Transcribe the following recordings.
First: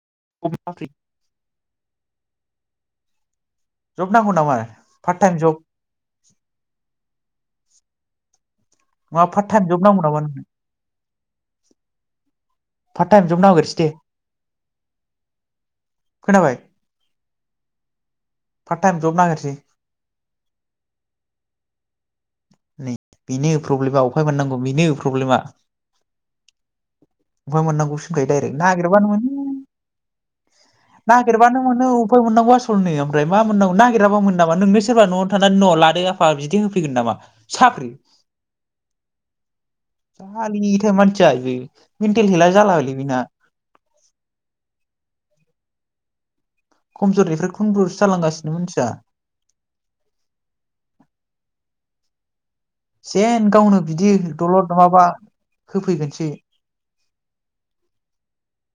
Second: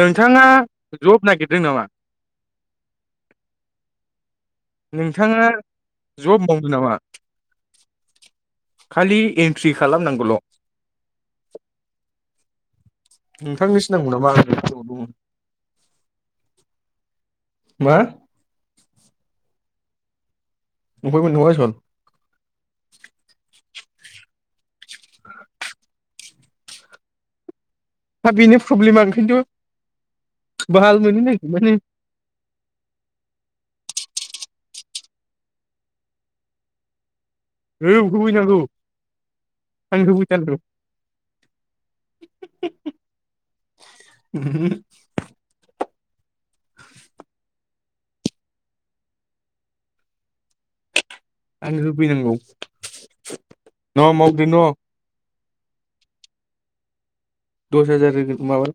नोंथाङा जब नागिरदों नामा नांगौ नामा पार्ट टाइम नोंथाङा जब जब मावदों नामा खालि नङा पार्ट टाइम एन्ट्रि जब नांगौ नामा खालामनांगौल नोंनो पार्ट टाइम जब नागिरसै नोंथांनि दे सि नांगौ नामा आंनि सिगाङाव बुं खोनाबाय मा पार्ट टाइम जब नागिरसै अभाय मोन्नांगौ आसल बेनि प्रब्लेमा अफाय मोनाननांगौ बेनि प्रब्लेमा उफाय मोननांगौसिनिफ्राय हा डाइरेक् बेनो प्रब्लेमा नागिरबानो मोनो ओंखायनोथ' बाहाल मोननो नागिरबानो मोनो उफाय मोननांगौ आल ओमफ्राय मा मोननांगौ नागिराबा मोनो नामा नोंनो सोरबा नआव थानानै न लादो आफा बिदि होफैगोन नामा साख्रि औ होफैनांगौ आं होफैथारगौ जालि थार मानसिया बियो, मेन्टेल हेल्था जालालै बेना खमजरनिफ्राय खमजरसो जालांगासिनो मानसिया आंनो होफैनांगौ जेन गावनो न' बिदि मावदो न' दलद नङाबा होफैगोनसो दस हाजार माबा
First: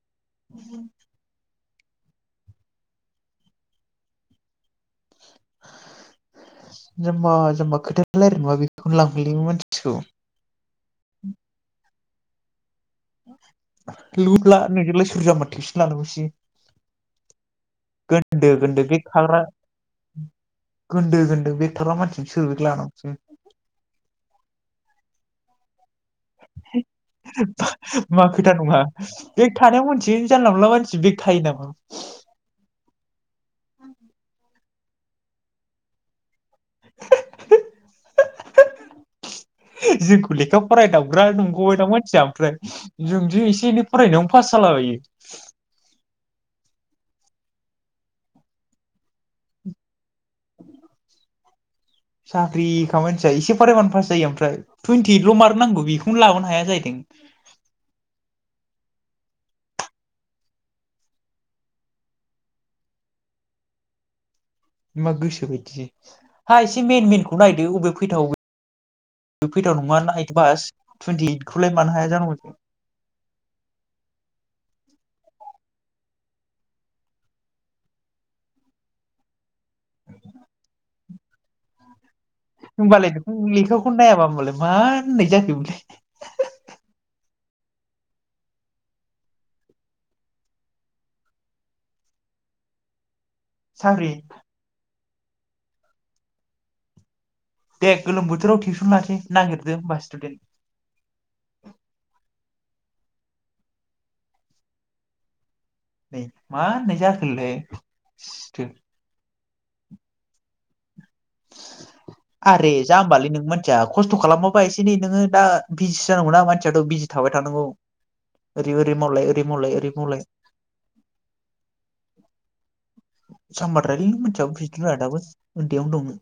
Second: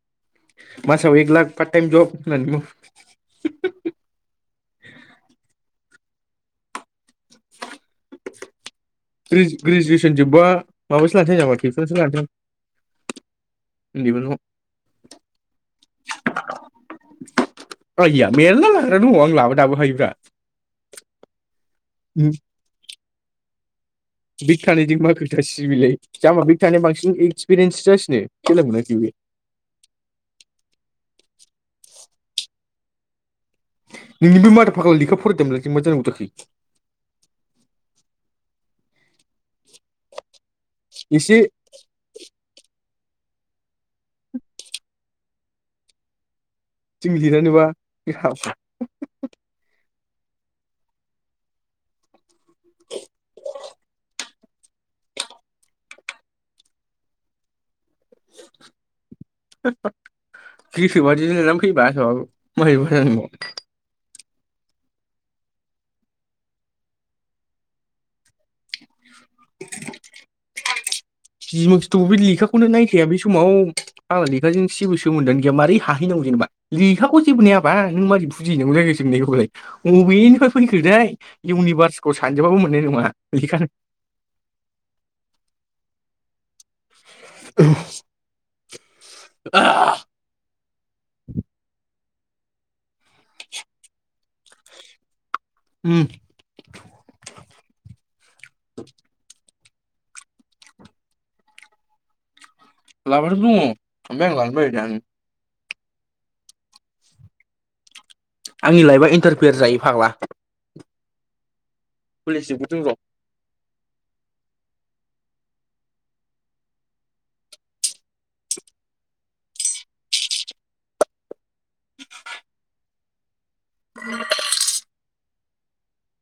मासाव एक लाख पार्टाइम जब होनानै माव जामबा जामबा खोथा [unintelligible] ग्रेजु मानसिखौ ग्रेजुवेसन जोबबा माबासो लानोसै नामा टिउसन सो लानोसां लुबब्ला नोंजोंलाय सोर जामबा थेसिन लानांगसै आइया गोनदो मेरला गोनदो लाग्रा बे दङ आं खाग्रा लाबो दाबो हायोब्रा गोनदो गोनदो बे थाग्रा मानसिजों सोर लानांगसै बेक थानायजों मा खोथा सिबिलाय जासिनो मा खोथा खेला नङा मोनाखै बे बेग थानायाव मोनसे जानला मोनला मानसिया बेग थायो नामा औ नोंनि बे माथा फाग्लाखौ लेखा फरायदों मोनाखै मा जानांगौ जाखो जोंखौ लेखा फरायदाबग्रा एसे नंगौबाय दा मानसिया ओमफ्राय जोंदि एसे एनै फरायनायावनो पास जालाबायो जों लिरानोबा [unintelligible] साख्रि खामानिथिया एसे फरायबानो पास जायो ओमफ्राय टुइन्टि इटल मार्क नांगौ बेखौनो लाबोनो हाया जाहैदों [unintelligible] मां गोसो बायदि हा एसे मेन मेनखौ नायदो अबे फैथाव जुपिटार नङा [unintelligible] जि ओइटखौलाय मानो मसिथ हाया बे जानांगौ लेखाखौनो नायखाया बे समाव फाग्ला लेखाजों जेबो सोमोन्दोआनो गैया मारै हाहैनांगौ जेनेबा लेखाखौ जेबोनायाबा नों माबोरै बुजिहैनांगौ जाखो सोंलाय बबेनिफ्राय फैखो दैै इउनिभार्स होमबालाय नों लेखाखौ नायाबा होमबालाय मा होननाय जाखोबोलै [inaudible] आ साग्रि ओम गोलोम बोथोराव टिउसन लासै नागिरदो दे होमबा इसटुदेन लाबाथ' दङ आमफ्राय आं लानो बायो [unintelligible] नै मा होननाय जाखोलै सिथो आंनि लाइफआ इन्टार बेेर जायो फाग्ला [unintelligible] खुलिजोबो आरे जों र' जाम्बालै नों मोनसिया खस्थ खालामाबा एसे एनै नोङो दा बिजिसो जानांगौ ना मानसियाथ बिजि थाबाय थानांगौ ओरै ओरै मावलाय ओरै मावलाय ओरै मावलाय [unintelligible] जामबाद्रायलै नों मानसिया बुजिनो रोङा दाबो उन्दैयावनो दंमोन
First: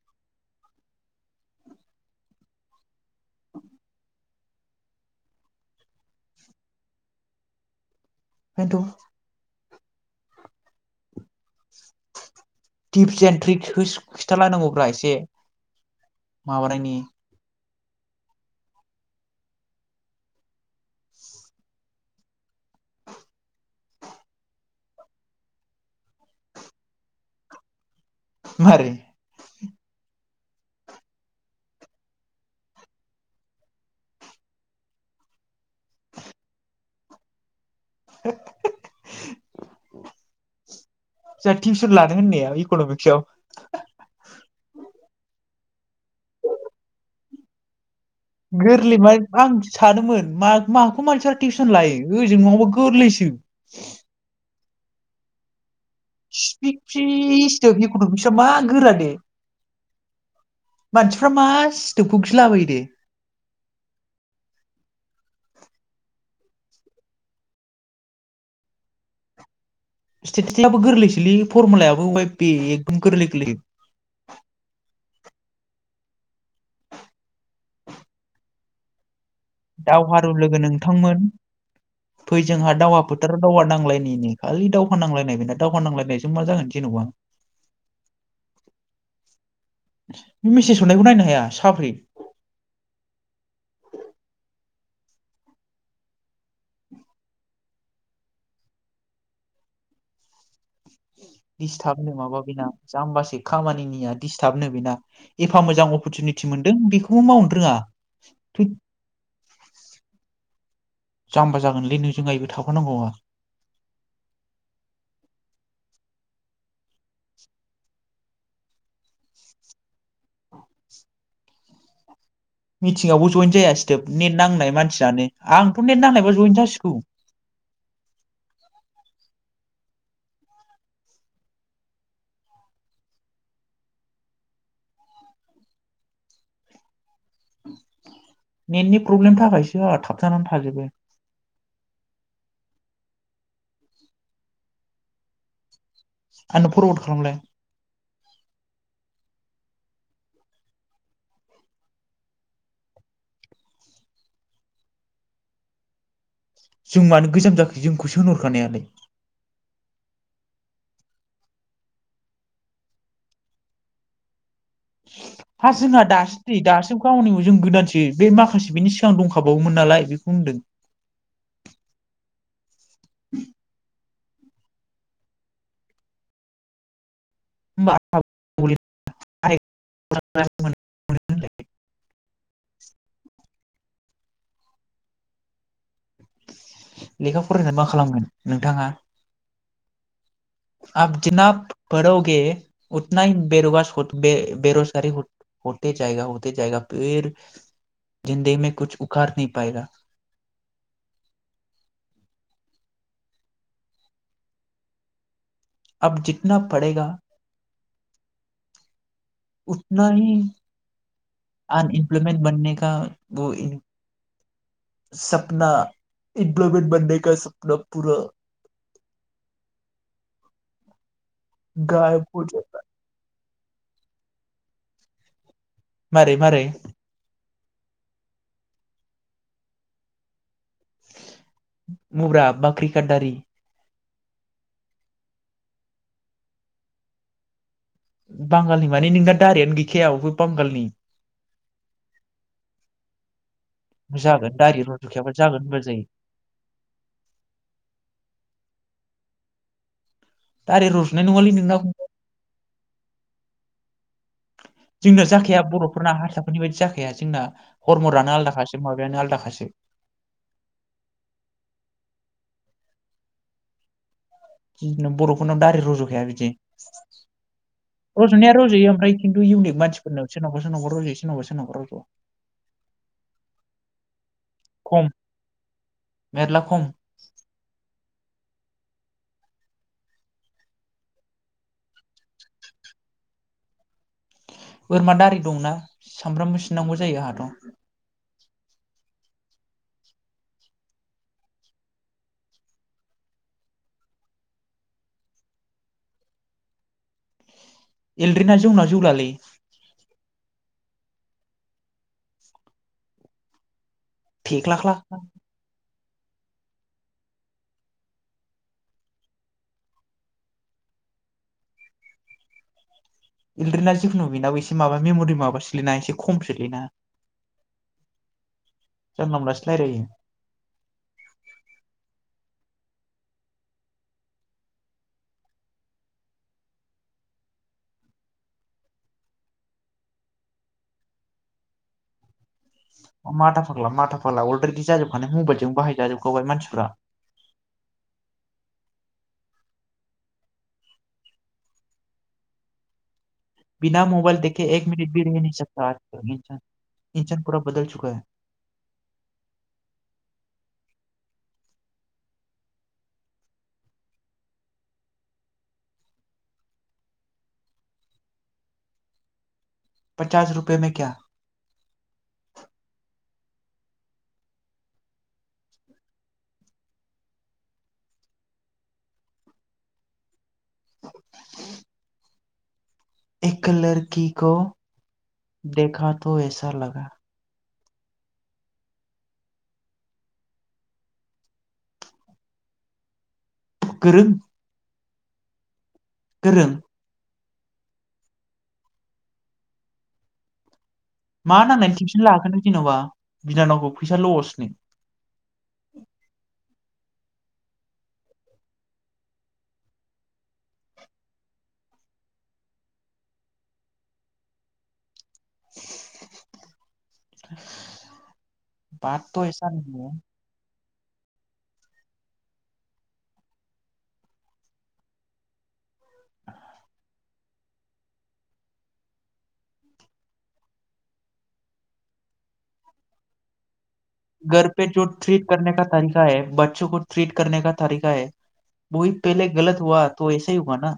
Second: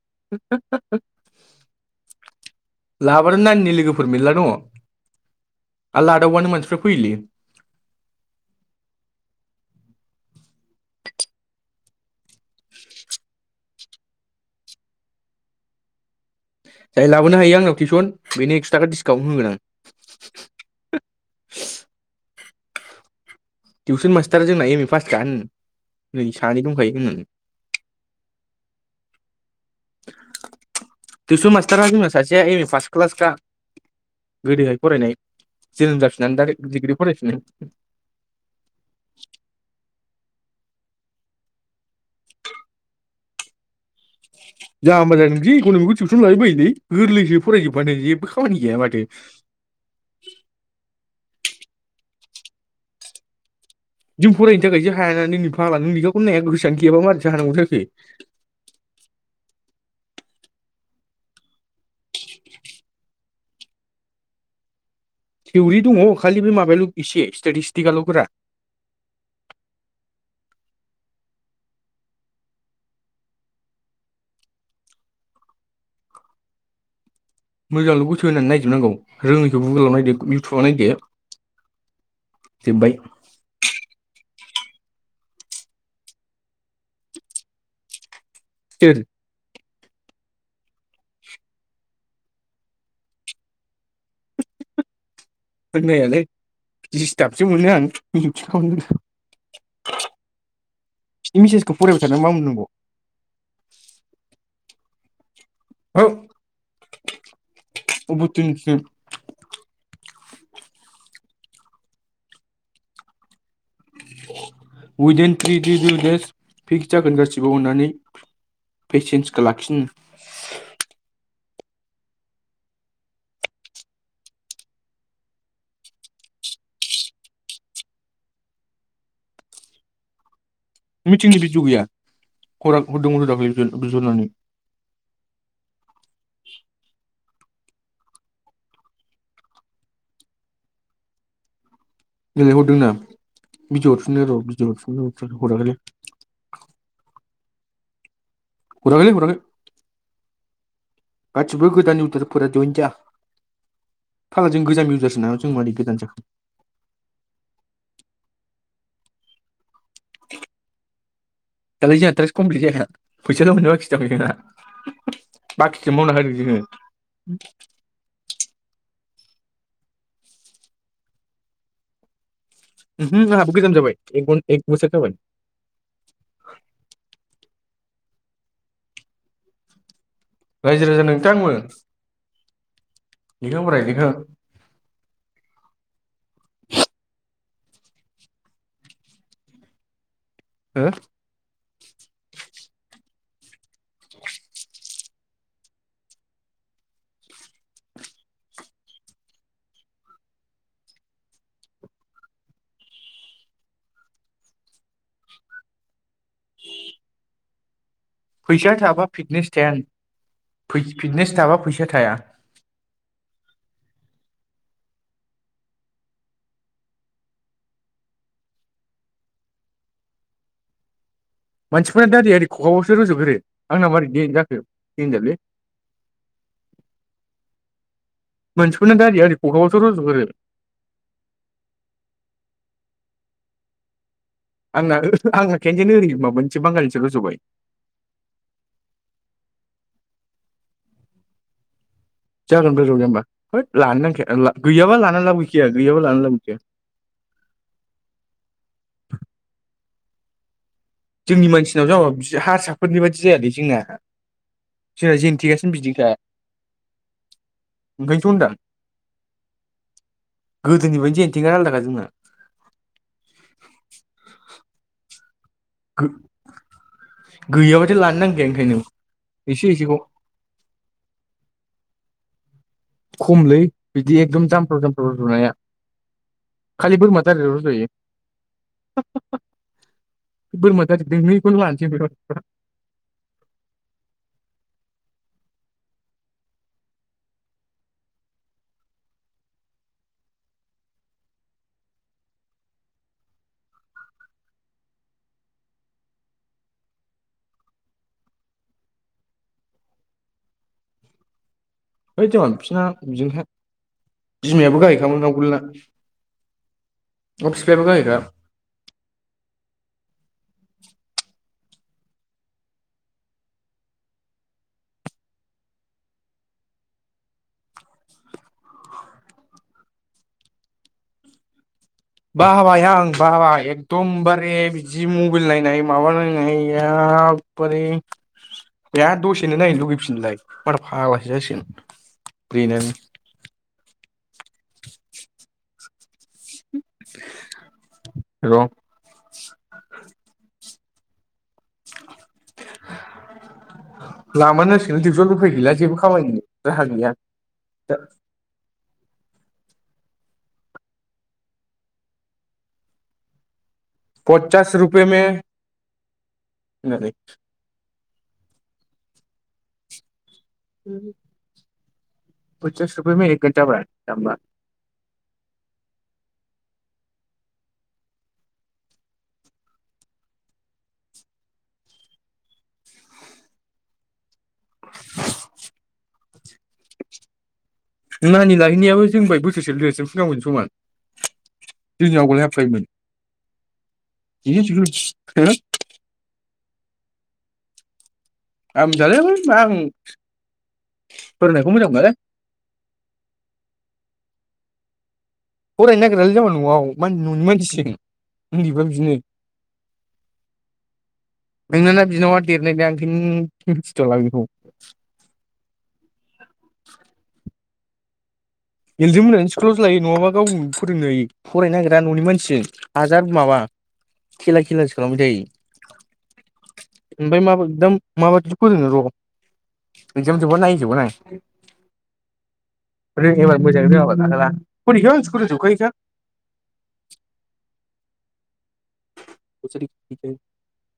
[unintelligible] लाबोदो नाननि लोगोफोर मेला आर लादावबानो मोनसिफ्रा फैयोलै। बेनथ टिप्स एन्ड ट्रिक्सखौ खिथाालायनांगौब्रा एसे। माबानायनि जाय लाबोनो हायो आंनो टिउसन बेनि एक्सट्रा डिसकाउन्ट होगोन आं। टिउसन मास्टारा जोंना एम ए पास खा होन नै सानै दंखायो होनानै मारै [unintelligible] टिउसन मास्टारा जोंना सासेया एम ए फार्स्ट क्लासखा गोदोहाय फरायनाय जोनोम जाफिननानै दा डिग्रि फरायफिननाय। [unintelligible] जा टिउसन लानो होननाया इकनमिक्साव। इकनमिक्सखौनो टिउसन लायो बायो लै गोरलैसो फरायजोबबानो जेब गोरलै मान आं सानोमोन मा - माखौ मानसिया टिउसन लायो ओजों नङाबा गोरलैसो। जों फरायिनि थाखायसो जों हायाना नोंनि फाग्ला नों लेखाखौनो नाया गोसोआनो गैयाबा मारैथो हानांगौ जाखो [unintelligible] मा गोरा दे। मानसिफ्रा मा [unintelligible] गिलाबायो दे। थिउरि दङ खालि बे माबायाल इसे स्टेटिस्टिकाल गोरा। स्टेटिस्टिकालाबो गोरलैसोलै फरमुलायाबो वाय बे एकदम गोरलै गोरलै। मोजांल गोसो होनानै नायजोबनांगौ। रोङैखौ गुगोलाव नायदो दावहारु लोगो इउटुबाव नायदो नोंथांमोन फै जोंहा जोब्बाय दावहा फोथाराव दावहा नांलायनिनो। खालि दावहा नांलायनाय बेना दावहा नांलायनायजों मा जागोन जेनबा। सोर मेसेज हरनायखौ नायनो हाया साफ्रि। [unintelligible] होननायालाय दिस्टापसो मोनो आं मिउथसो खालामना दिस्थाबनो माबा बेना जाम्बासो खामानिनिया दिस्थाबनो बेना। एफा मोजां हो अपसुनिटि मोनदों बेखौबो मावनो रोङा। अपरसुनिटि जाम्बा जागोनलै नोंजों आयबो थाफानांगौबा। उइदिन थ्रि डिबौ डेस फिक्स जागोन जाासिबो अननानै पेसेन्सखौ लाखिनो मिटिंआवबो जयन जाया [unintelligible] नेट नांनाय मानसियानो आंथ नेट नांनायबा जयन जासिगौ। मिथिंनि बिडिअ गैया। नेटनि प्रब्लेम थाखायसो आंहा थाबथानानै थाजोबो। गेलेहरदों दा बिडिअ हरफिननो र बिदिअ हरफिनदों ना हरफिनाखै हराखैलै। आंनो फरवारड खालामलाय। हराखैलै हराखै। गासिबो गोदान इउटारफोरा जयेन जा। जों मानो गोजाम जाखो जोंखौसो होनहरखानायालाय। दालाय जोंहा थ्रास कमप्लिट जायाखै फैसााल मोन्नो बाखि दं जोंहा। हा बाखिखौ जोंहा मावना होदों दासोम जोङो नै दासिम गावनिबो नै जों गोदानसो बे माखासे बेनि [unintelligible] दंखाबावोमोन नालाय बेखौ होनदों। ओमहु आंहाबो गोजाम जाबाय। [unintelligible] एक बसर जागोन [unintelligible] रायजो राजा नोंथांमोन [inaudible] लेखा फराय लेखा [inaudible] लेखा फरायनानै मा खालामगोन नोंथाङा हो आब जोनाब पोरोगे उथना हि बेेर [unintelligible] खथ बे बेरस हते जायग हते जायगा फिर जन्दोगि में फिर कुछ उखार नहि पायगा ओब जितना पडेगा फैसाया थायाबा फिटनेस थाया उतना ही फिटनेस थायाबा फैसा थाया अनएम्प्लॉयमेंट बनने का सपना इमप्लइमेन्ट बननेका सपना पुरा मानसिफोरा दाआरि खखाबावसो रजुग्रोयो आंना मारै गेन जाखो देनजारलै मारै मारै मोनसिखौनो गारि ओरि फखाबावस रुजग्रो मब्रा बाख्रिकादारि आंना आंना खेनजनो ओरै माबा मोनसे बांगाललिसो रजबाय बांगालनि माने नों दा दारियानो गैखायाबो अबे बांगालनि जागोन गोजाव ज हबा है लानो नांखाया जागोन दारि गैयाबा लानानै रज'खायाबा लाब जागोन गैखाया होनबा गैयाबा जायो लानानै लाबोखया दारि रज'नाय जोंनि नङालै नोंना मानसिनाव ज हारसाफोरनि बादि जायादै जोंना जोंना जेन जाखाया थेगासिनो बिदिखा बरफोरना हारसाफोरनि बायदि जाखाया जोंना ओंखायनोथ' हरमरानो होनदां आलादाखासो माबायानो आलदाखासो गोदोनि बायदि जेनथेंआ आलादाखा जोंना [inaudible] [unintelligible] बरफ उनाव दारि रज उमखाया बिदि गैयाबाथाय लानो नांखाया रजनाया ओंखायनो रजयो ओमफ्राय खिन्थु एसे इउनिक एसेखौ मानसिफोरनाव सोरनावबा सोरनावबर रजयो सोरनावबा सोरनावबा रज आ खमलै बिदि एकदम जामफ्राव खम जामफ्राव रजनाया मेरला खम खालि बोरमा दारिल' रजयो बोरमा दारि दोंनैखौनो लानोसै बोरमा दारि दंना सामब्रामबोसिनांगौ जायो आंहाथ एलरि ना जौना जौलालै ओइ जौमान बिसना बिदिनोखा बिमायाबो फेख्लाख्ला गाहायखामोन आवगोलना अ फिफायाबो गाहायखा इलद्रेना जिखुनु बेनाबो एसे माबा मेमरि माबा सोलिना एसे खम सोलिना जानला मोनलासो रायलायो बाबाय आं बाबाय एकदमबारे बिदि मबिइल नायनाय माबा नायनाय एकबारे बिराद दसेनो नायनो लुगैफिनोलाय माथा फाग्लासो जासिगोन ब्रेनानो माथा फाग्ला माथा फा फाला अलरिदि जाजोबखानाय मबाइलजों बाहाय जाजोब गबाय मानसिफ्रा [unintelligible] [unintelligible] [unintelligible] बिना मबाइल देखे लामानो एक नांसिगोन मिनिट बि टिउसन रह उफाय गैला सकता जेबो आजकल खामायनो इन्सान राहा गैया इन्सान फुरा बदल चुका पचास रुपे मे [unintelligible] पचास रुपए में क्या पस रुपे मे एक घ जाबाय जामबा [inaudible] एक लरकि को देखा तो ऐसा लागा नानि लाहैनायाबो जोंनिफाय बोसोरसेल' देरसिन फुंखामोनजों समान जोंजों आवगोल हाबफायोमोन गोरों [unintelligible] [unintelligible] गोरों आं मिनथियालै मा आं मा फरायनायखौ मोजां नांनायनि मोनालै टिबसन लाहोखो नों जेन'बा बिनानावखौ फैसा लसनि फरायनो नागिरालै जामबा न'आव मा होनो न'नि मानसिजों उन्दैफ्रा बिदिनो, नोंना ना बिनानावआ देरनाय ना ओंखायनो मिनथिथ'आलां बेखौ [inaudible] [unintelligible] गेलदिं बात तो मोनहानो ऐसा स्कुलावसो लायो नहीं है नङाबा गाव फोरोंनो हायो फरायनो नागिरा ननि मानसिजों हाजार माबा खेला खेलासो खालामबाय थायो ओमफ्राय माब एकद माबादि फोरोङो र' एगजाम जोबबा नायजोबगोन आं [unintelligible] घर पे जो फरिखायाव आं ट्रिट स्कुलाव करने का जोबखायोखा तरिका है बच्छों को ट्रिट कनने का तरिका है वही पेहेले गलत हुआ तो ऐसा हि होगा ना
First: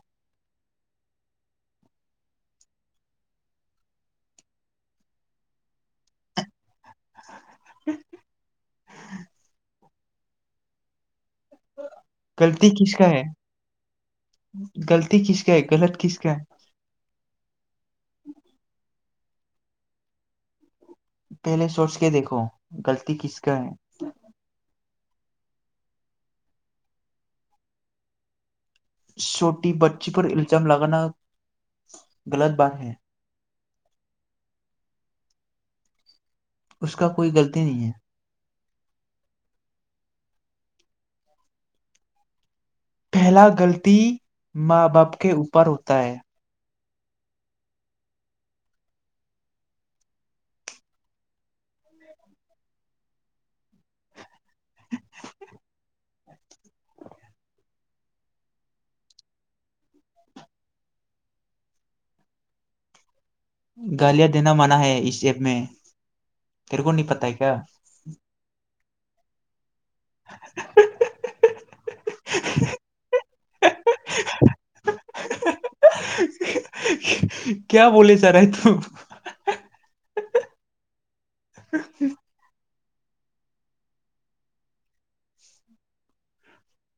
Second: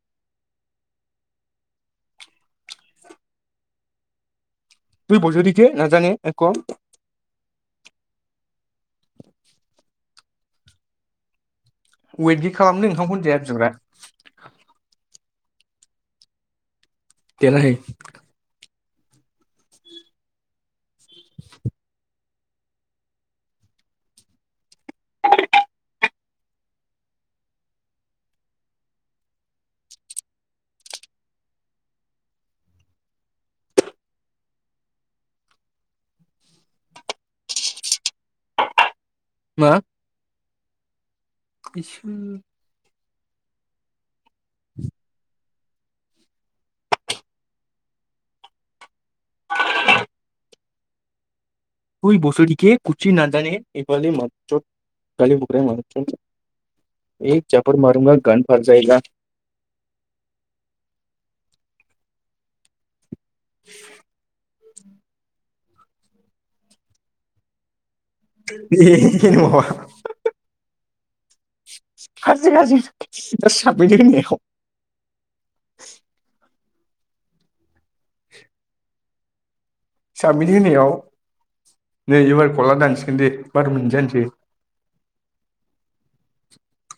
[unintelligible] [unintelligible] वेटगि गलति खालामनो ओंखाम किसका है खनजाया बिग्रा गलति किस [unintelligible] गलत किसका तेरा है पेहेले चसके देख गलती किसका है छटि बच्छी पर इलजाम लगाना गलत बाद है उसका कय गलती नही है मा इसोर पेहेला गोलती मा बप के फोर हता है ओइ बसरिके कुचि नाजाने ए गालि मादारसथ गलि बख राहा है मादारसथ ए जापर मारगा गान फातजायेगा [unintelligible] गालिया देना मा [unintelligible] ना [unintelligible] तेरेक' निहि पाता हैं क्या [unintelligible] हाजें हाजि साबैनो होननायाव [unintelligible] क्या बले जा राहा है थु साबमिट होनायाव नै एबार कला दानसै दोनदो बार' मिनिट जानोसै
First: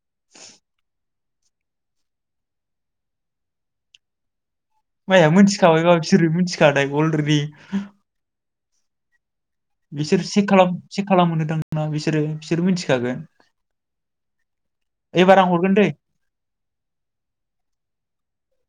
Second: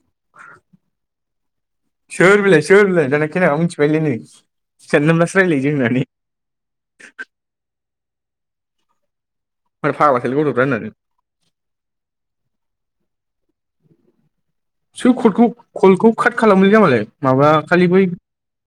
[inaudible] सोर बिलाय सोर बिलाय दाना खोनानानै मिथिबालाय नो माया मिथिखाबायबा बिसोरो मिथिखानाय अलरेडि मार बिसोर फाग्लासोलै चेक गथ'फ्रा खालाम होननानै चेक खालामहो दां ना बिसोरो बिसोर मिथिख जागोन सोर कलखौ कलखौ काट खालामालै जाम्बालाय माबा खालि बै